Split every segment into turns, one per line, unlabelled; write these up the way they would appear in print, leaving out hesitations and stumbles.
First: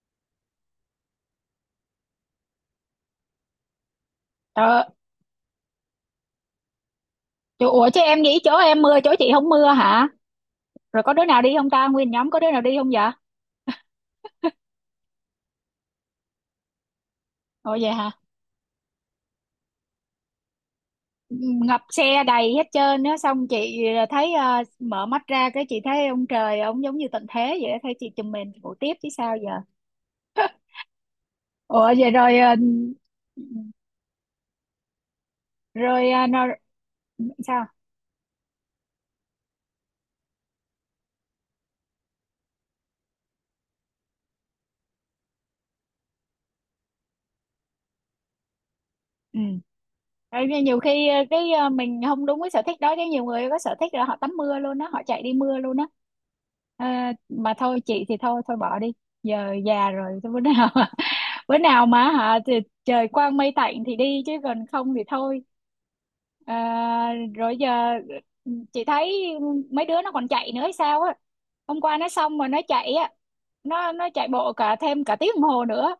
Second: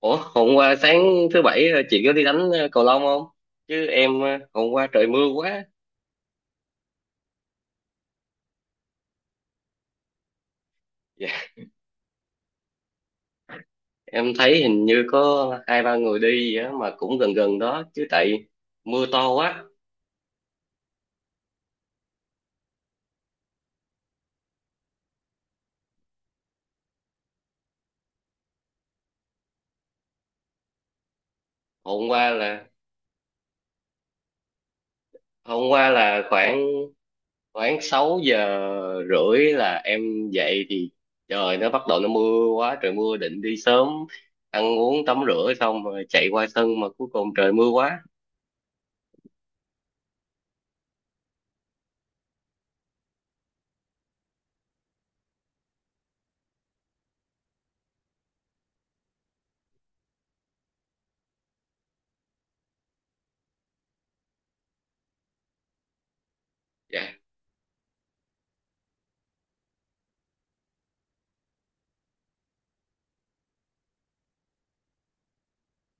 Ủa, hôm qua sáng thứ bảy, chị có đi đánh cầu lông không? Chứ em, hôm
Trời,
qua trời mưa quá.
ủa chứ em nghĩ chỗ em mưa chỗ chị không mưa hả? Rồi có đứa
Dạ,
nào đi không ta? Nguyên nhóm có đứa nào đi không vậy?
em thấy hình như có hai ba người đi vậy á, mà cũng gần gần
Ồ
đó
vậy
chứ
hả?
tại mưa to quá.
Ngập xe đầy hết trơn á, xong chị thấy mở mắt ra cái chị thấy ông trời ông giống như tận thế vậy á, thấy chị chùm mình ngủ tiếp chứ sao giờ. Ủa
Hôm
vậy
qua là hôm qua
rồi
là
ờ, nó,
khoảng
sao?
khoảng 6:30 là em dậy thì trời nó bắt đầu nó mưa quá, trời mưa định đi sớm ăn uống tắm rửa xong rồi chạy qua sân mà cuối cùng trời mưa quá.
Ừ. Đấy, nhưng nhiều khi mình không đúng với sở thích đó, chứ nhiều người có sở thích là họ tắm mưa luôn á, họ chạy đi mưa luôn á. Ờ, mà thôi, chị thì thôi thôi bỏ đi, giờ già rồi. Thôi bữa nào bữa nào mà hả thì trời quang mây tạnh thì đi, chứ còn không thì thôi. Ờ,
Dạ.
rồi giờ ừ, chị thấy mấy đứa nó còn chạy nữa hay sao á. Hôm qua nó xong mà nó chạy á, nó chạy bộ cả thêm cả tiếng đồng hồ nữa.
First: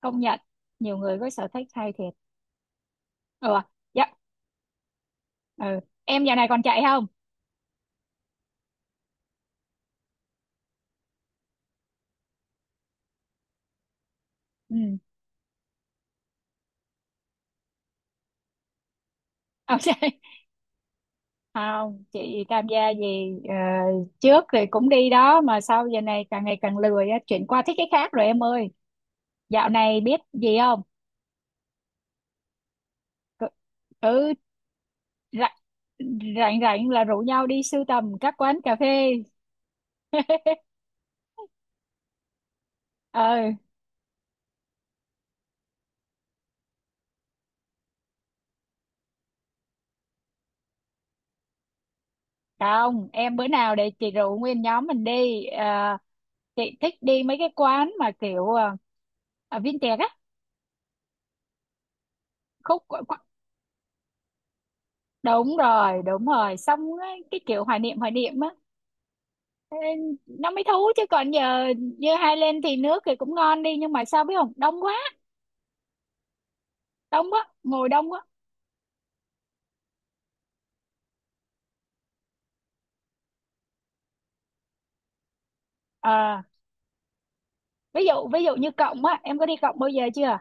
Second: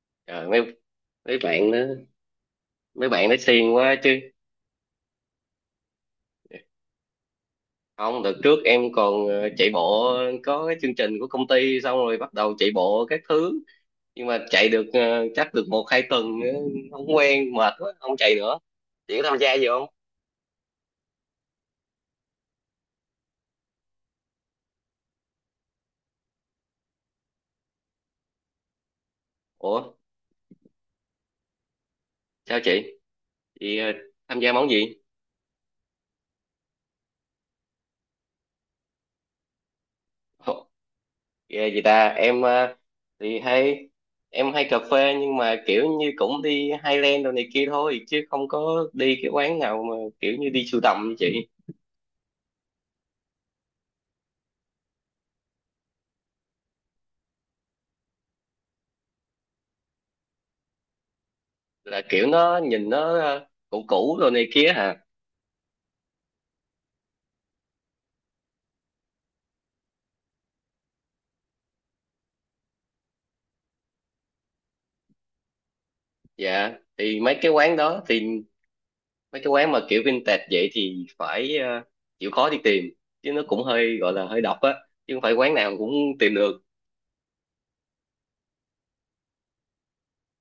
Công nhận
Trời, mấy
nhiều người có
mấy
sở thích
bạn đó,
hay thiệt.
mấy bạn nó
Ừ,
xiên quá.
ừ. Em giờ này còn chạy không?
Không, đợt trước em còn chạy bộ, có cái chương trình của công ty xong rồi bắt đầu chạy bộ các thứ, nhưng mà chạy
Ừ.
được chắc được một hai tuần, không quen mệt quá không chạy nữa. Chị có tham gia gì
Không
không?
chạy. Không, chị tham gia gì trước thì cũng đi đó, mà sau giờ này càng ngày càng lười á, chuyển qua thích cái khác rồi em ơi. Dạo
Ủa
này biết gì không?
sao chị
cứ
chị
ừ,
tham gia món gì?
rảnh rảnh rảnh là rủ nhau đi sưu tầm các quán cà phê.
Ồ, ghê gì ta, em thì
Ờ
hay, em hay cà phê nhưng mà kiểu như cũng đi Highland đồ này kia thôi chứ không có đi cái quán nào mà kiểu như đi sưu tầm như chị.
không, em bữa nào để chị rủ nguyên nhóm mình đi. Ờ, chị thích đi mấy cái quán mà kiểu vintage á.
Là kiểu nó
khúc
nhìn nó cũ cũ đồ này kia hả?
đúng rồi, đúng rồi, xong á, cái kiểu hoài niệm á. Ê, nó mới thú chứ còn giờ như hai lên thì nước thì cũng ngon đi, nhưng mà sao biết không, đông quá.
Dạ thì mấy cái quán
Ngồi
đó
đông quá.
thì mấy cái quán mà kiểu vintage vậy thì phải, chịu khó đi tìm, chứ nó cũng hơi gọi là hơi độc á, chứ không phải quán nào cũng tìm
Ờ,
được.
ví dụ như Cộng á, em có đi Cộng bao giờ chưa?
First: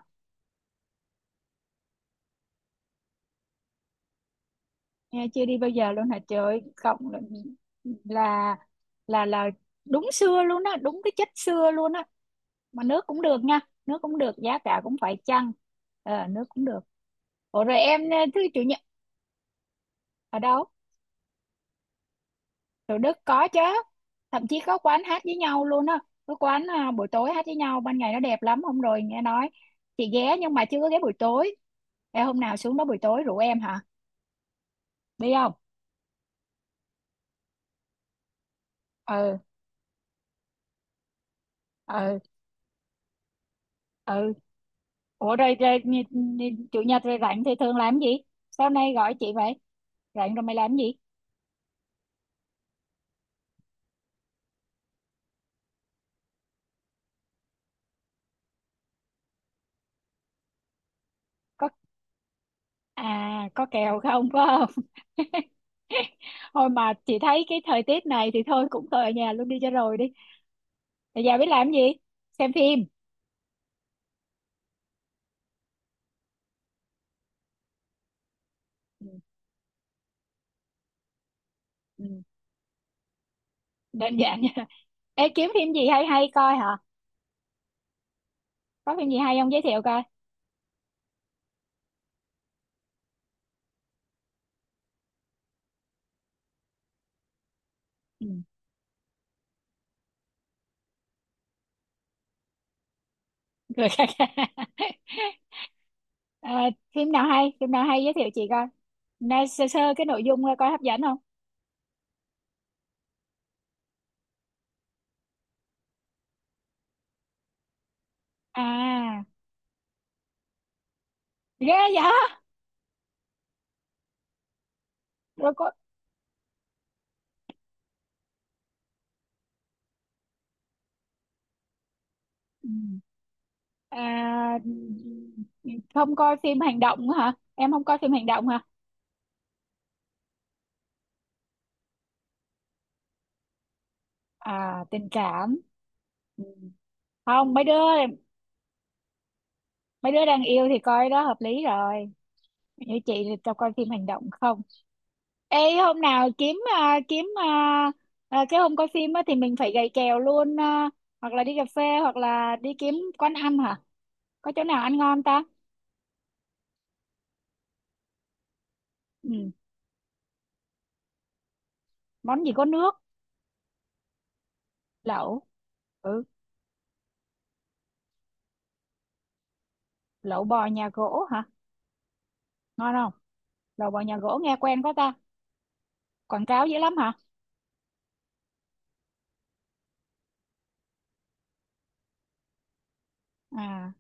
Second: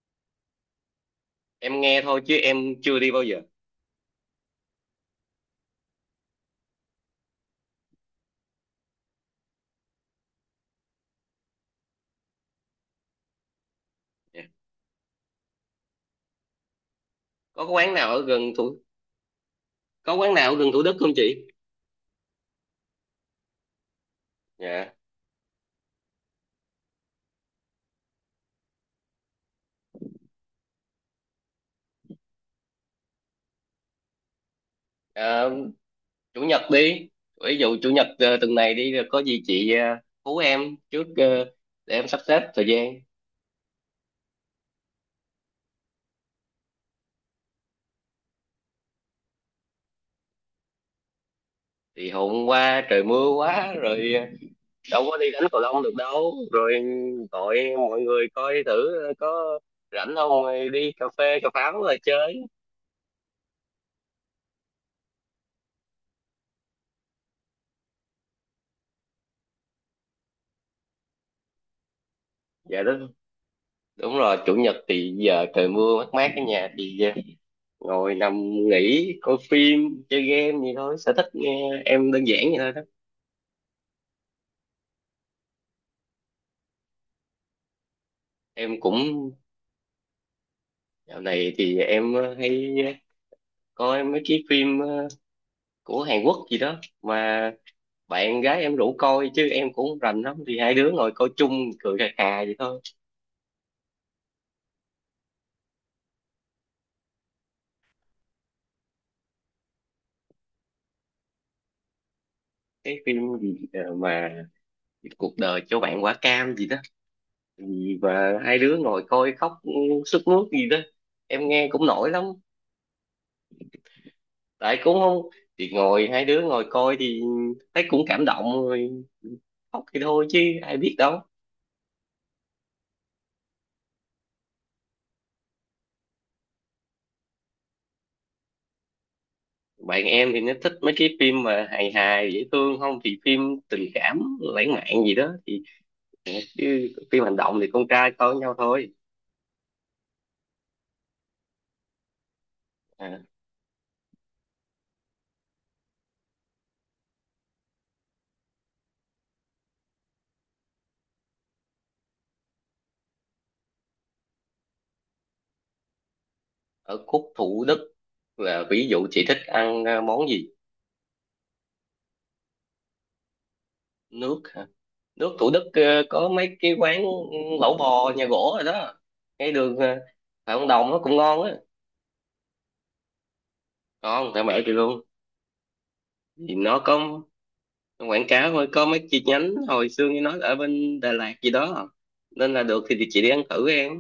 Em nghe thôi chứ em chưa đi bao giờ.
Nghe chưa đi bao giờ luôn hả, trời ơi, Cộng là là là đúng xưa luôn á, đúng cái chất xưa luôn á. Mà nước cũng được nha, nước cũng được,
Dạ,
giá cả cũng phải chăng. Ờ nước cũng được.
có
Ủa
cái
rồi
quán
em
nào ở
thứ
gần
chủ
thủ,
nhật
có quán
ở
nào ở
đâu?
gần Thủ Đức không chị?
Thủ Đức có chứ, thậm chí có
Dạ.
quán hát với nhau luôn á. Có quán à, buổi tối hát với nhau, ban ngày nó đẹp lắm. Hôm rồi nghe nói, chị ghé nhưng mà chưa có ghé buổi tối. Ê, hôm nào xuống đó buổi tối rủ em hả, đi
Ờ,
không?
chủ nhật đi, ví dụ chủ nhật tuần này đi rồi có
ừ
gì chị, hú em trước, để em sắp
ừ
xếp thời gian.
ừ. ủa rồi, rồi nhi- nhi- chủ nhật rồi rảnh thì thường làm gì, sao nay gọi chị vậy, rảnh rồi mày làm gì?
Thì hôm qua trời mưa quá rồi, đâu có đi đánh cầu lông được đâu, rồi gọi mọi người coi thử có rảnh không, đi cà phê cà
Có,
pháo rồi chơi.
à có kèo không có không. Thôi mà chị thấy cái thời tiết này thì thôi, cũng thôi ở nhà luôn đi cho rồi đi. Ở nhà biết làm gì? Xem
Dạ
phim.
đúng, đúng rồi, chủ nhật thì giờ trời mưa mát mát ở nhà thì, ngồi nằm
Ừ.
nghỉ coi phim chơi game gì thôi, sở thích nghe em
Ừ.
đơn giản vậy thôi đó.
Đơn giản nha. Ê, kiếm phim gì hay hay coi hả,
Em
có phim gì
cũng,
hay không giới thiệu coi?
dạo này thì em hay coi mấy cái phim của Hàn Quốc gì đó, mà
Ừ.
bạn gái em rủ coi chứ em cũng không rành lắm, thì hai đứa ngồi coi chung cười khà khà vậy thôi.
Cười khà khà. Ờ, phim nào hay giới thiệu chị coi, nói sơ sơ cái nội dung coi coi hấp dẫn không.
Cái phim gì mà cuộc đời cho bạn quả cam gì đó, gì và hai đứa ngồi
À,
coi khóc sướt mướt gì đó, em nghe
ghê
cũng nổi
vậy.
lắm. Tại cũng không,
Rồi
thì
có
ngồi hai đứa ngồi coi thì thấy cũng cảm động rồi, khóc thì thôi chứ ai biết đâu.
ừ. À, không coi phim hành động nữa hả, em không coi phim hành động hả?
Bạn em thì nó thích mấy cái phim mà hài hài dễ thương, không thì phim tình cảm lãng
À
mạn
tình
gì đó
cảm.
thì, ờ,
Ừ.
chứ phim hành
Không,
động
mấy
thì
đứa,
con trai coi với nhau thôi.
mấy đứa đang yêu thì coi đó hợp lý rồi, như chị
À,
thì tao coi phim hành động không. Ê hôm nào kiếm cái hôm coi phim á, thì mình phải gầy kèo luôn à, hoặc là đi cà phê, hoặc là đi kiếm quán ăn hả? Có chỗ nào ăn ngon ta?
ở khúc Thủ Đức, là ví dụ chị thích
Ừ.
ăn món gì?
Món gì có nước?
Nước, nước
Lẩu.
Thủ Đức
Ừ,
có mấy cái quán lẩu bò nhà gỗ rồi đó, ngay đường
lẩu
Phạm
bò
Văn
nhà
Đồng, nó cũng
gỗ
ngon
hả?
á.
Ngon không? Lẩu bò nhà
Ngon
gỗ
tại
nghe
mẹ chị
quen quá
luôn.
ta. Quảng
Thì
cáo dữ
nó
lắm hả?
có quảng cáo thôi, có mấy chi nhánh hồi xưa như nói ở bên Đà Lạt gì đó, nên là được thì chị đi ăn thử
À,
em.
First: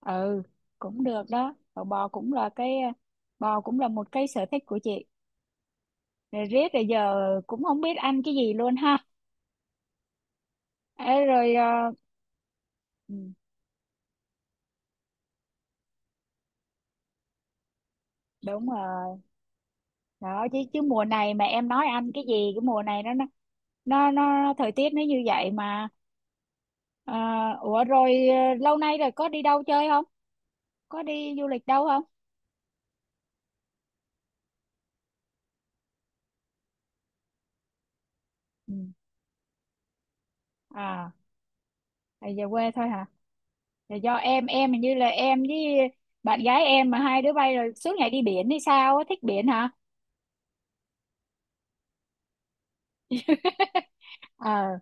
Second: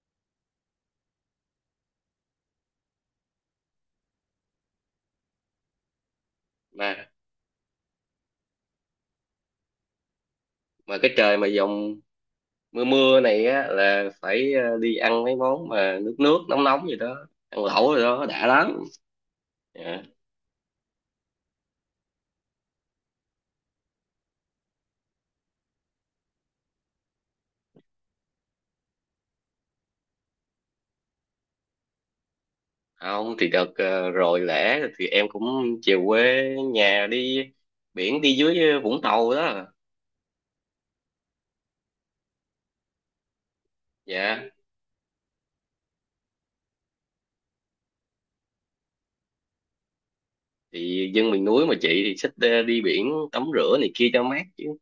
ừ, cũng được đó. Lẩu bò cũng là bò cũng là một cái sở thích của chị. Rồi riết rồi
mà
giờ cũng không biết ăn cái gì luôn ha.
mà cái
Ê,
trời mà
rồi
dòng mưa
ừ,
mưa này á là phải, đi ăn mấy món mà nước nước nóng nóng gì đó, ăn lẩu rồi đó đã
đúng
lắm.
rồi.
Dạ.
Đó chứ, chứ mùa này mà em nói anh cái gì, cái mùa này nó thời tiết nó như vậy mà. Ờ, ủa rồi ờ, lâu nay rồi có đi đâu chơi không? Có đi du lịch đâu không?
Không thì đợt rồi lễ thì em cũng về quê nhà, đi biển đi dưới
Ừ.
Vũng Tàu đó.
À, thì về quê thôi hả? Thì do
Dạ,
em hình như là em với bạn gái em mà hai đứa bay rồi suốt ngày đi biển hay sao á, thích biển hả?
thì dân miền núi mà chị, thì thích đi biển tắm rửa này kia cho mát chứ.
ờ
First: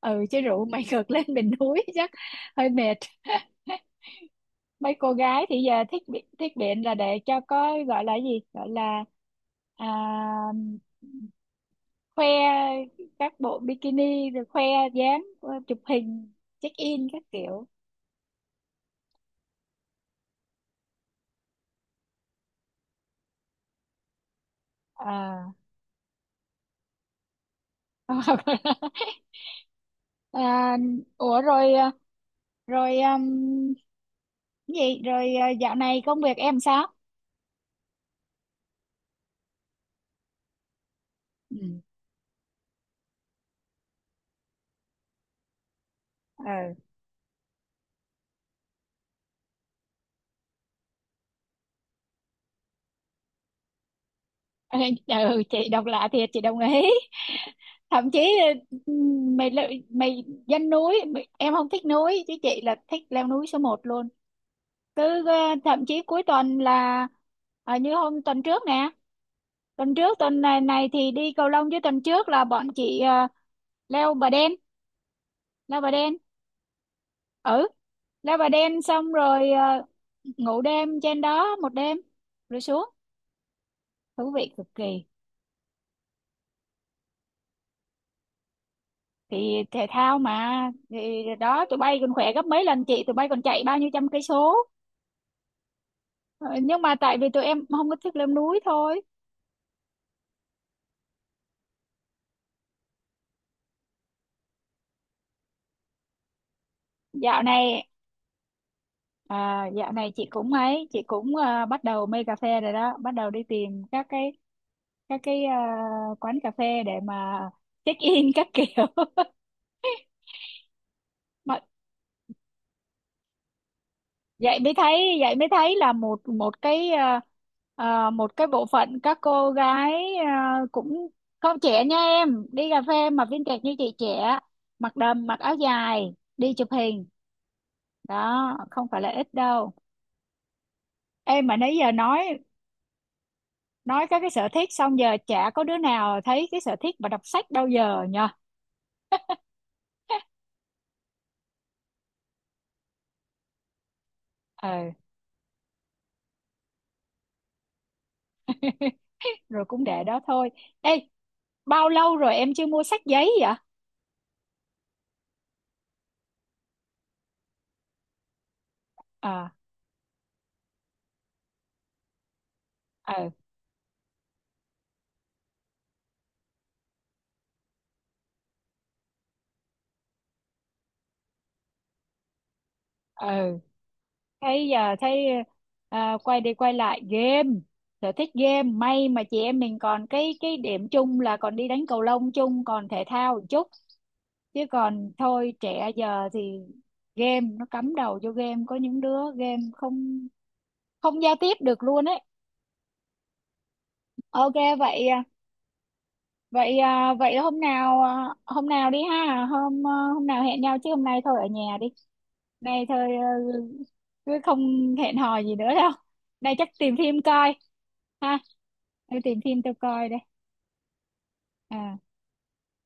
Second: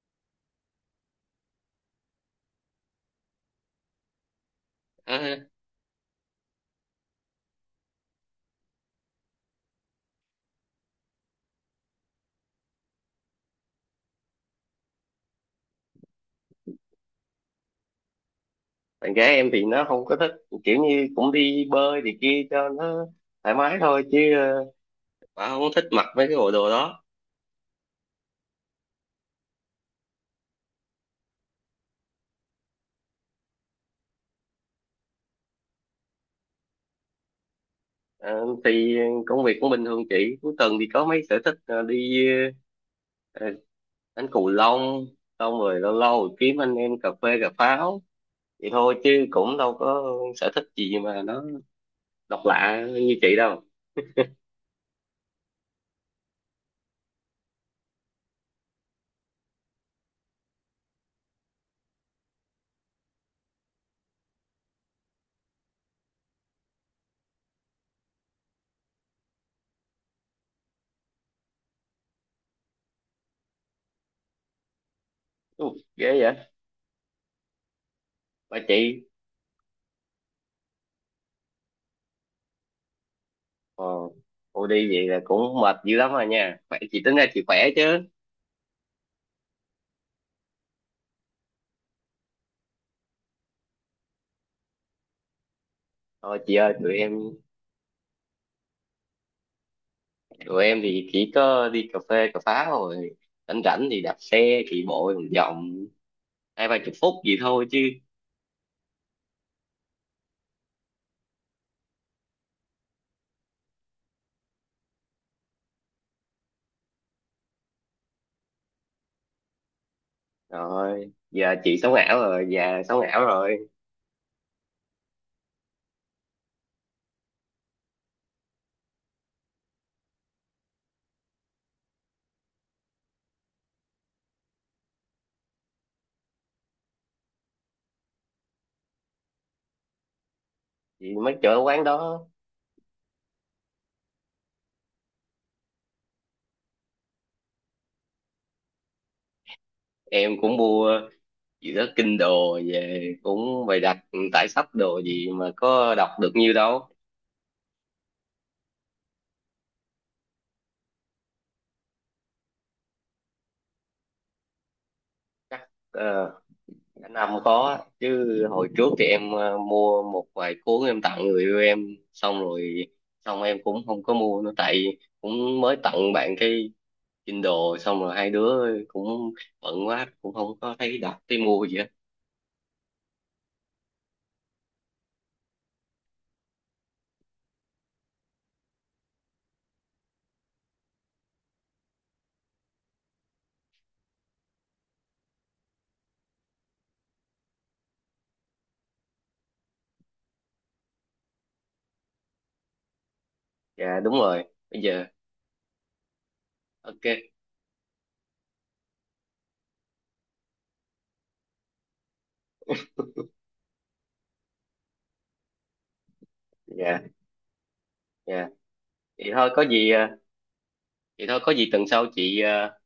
ừ chứ rượu mày ngược lên bình núi chắc hơi mệt. Mấy cô gái
À,
thì giờ thích bị- thích biện là để cho có gọi là gì, gọi là à, khoe các bộ bikini, rồi khoe dáng, chụp hình, check in các kiểu.
bạn gái em thì nó không có thích, kiểu như cũng đi bơi thì kia cho nó thoải mái thôi chứ, bà
À
không thích mặc mấy cái bộ đồ đó.
à, ủa rồi ờ, rồi gì rồi à, dạo này công việc em sao?
Ờ, thì công việc cũng bình thường chị, cuối tuần thì có mấy sở thích đi ờ, đánh cầu lông, xong rồi lâu lâu kiếm anh
Ừ.
em cà phê cà pháo vậy thôi, chứ cũng đâu có sở thích gì mà nó độc lạ như chị đâu.
Ừ, ừ, chị độc lạ thiệt, chị đồng ý. Thậm chí ừ, mày lự- mày dân núi mày- em không thích núi chứ chị là thích leo núi số một luôn. Cứ thậm chí cuối tuần là như hôm tuần trước nè, tuần này, này thì đi cầu lông, chứ tuần trước là bọn chị leo Bà Đen.
Ừ,
leo Bà
ghê
Đen
vậy.
ừ, leo Bà
Bà
Đen
chị,
xong rồi ngủ đêm trên đó một đêm rồi xuống.
ờ,
Thú vị
cô
cực
đi
kỳ.
vậy là cũng mệt dữ lắm rồi nha, khỏe, chị tính ra chị khỏe chứ.
Thì thể thao mà, thì đó, tụi bay còn khỏe gấp mấy lần chị, tụi bay còn chạy bao nhiêu trăm cây số.
Thôi
Ờ,
chị ơi,
nhưng mà
tụi
tại vì
em,
tụi em không có thích leo núi thôi.
tụi em thì chỉ có đi cà phê cà phá rồi rảnh rảnh thì đạp xe chạy bộ vòng vòng hai ba chục phút gì
dạo
thôi chứ.
này dạo này chị cũng ấy, chị cũng à, bắt đầu mê cà phê rồi đó, bắt đầu đi tìm các cái, các cái à, quán cà phê để mà check in các kiểu.
Rồi giờ
Mọi
chị sống ảo rồi, già sống ảo rồi.
vậy mới thấy, vậy mới thấy là một một cái một cái bộ phận các cô gái cũng không trẻ nha em, đi cà phê mà viên kẹt như chị trẻ, mặc đầm mặc áo dài đi chụp hình, đó không phải là ít đâu.
Chị mới
Em
chở
mà nãy
quán
giờ
đó,
nói các cái sở thích xong giờ chả có đứa nào thấy cái sở thích mà đọc sách đâu, giờ nhờ.
em cũng mua gì đó kinh đồ về cũng bày đặt tải sách
Ừ
đồ gì mà có đọc được nhiêu đâu.
rồi cũng để đó thôi. Ê, bao lâu rồi em chưa mua sách giấy vậy?
Chắc cả năm có chứ, hồi trước thì em
Ờ
mua một vài cuốn em tặng người yêu em, xong rồi
ờ
xong em cũng không có mua nữa, tại cũng mới tặng bạn cái Kindle, xong rồi hai đứa cũng bận quá cũng không có thấy đọc thấy mua gì hết.
ừ. Thấy giờ thấy à, quay đi quay lại game, sở thích game. May mà chị em mình còn cái điểm chung là còn đi đánh cầu lông chung, còn thể thao một chút, chứ còn thôi trẻ giờ thì game. Nó cắm đầu vô game, có những đứa game không không giao tiếp được luôn ấy.
Dạ đúng rồi.
Ok.
Bây giờ
vậy à,
ok.
vậy hôm nào hôm nào đi ha, hôm nào hẹn nhau, chứ hôm nay thôi ở nhà đi. Nay thôi cứ không hẹn hò gì nữa đâu, nay chắc tìm
Dạ.
phim coi ha.
Dạ
Tôi
vậy
tìm
thôi có
phim tôi
gì,
coi đây.
vậy thôi có gì tuần
À
sau chị,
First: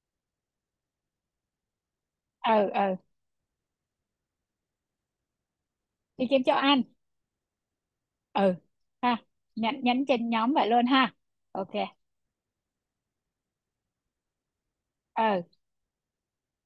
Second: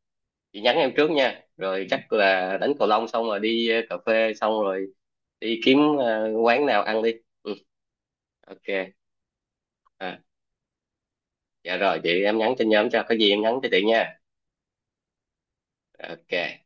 chị nhắn em trước nha, rồi chắc là
ừ,
đánh cầu
ừ,
lông xong rồi đi cà phê, xong rồi đi kiếm
đi kiếm chỗ
quán nào
ăn.
ăn đi. Ừ,
Ừ
ok.
ha, nhắn nhắn
À,
trên nhóm vậy luôn ha. Ok
dạ rồi chị, em nhắn trên nhóm, cho có gì em nhắn cho chị nha.
ừ.
Ok.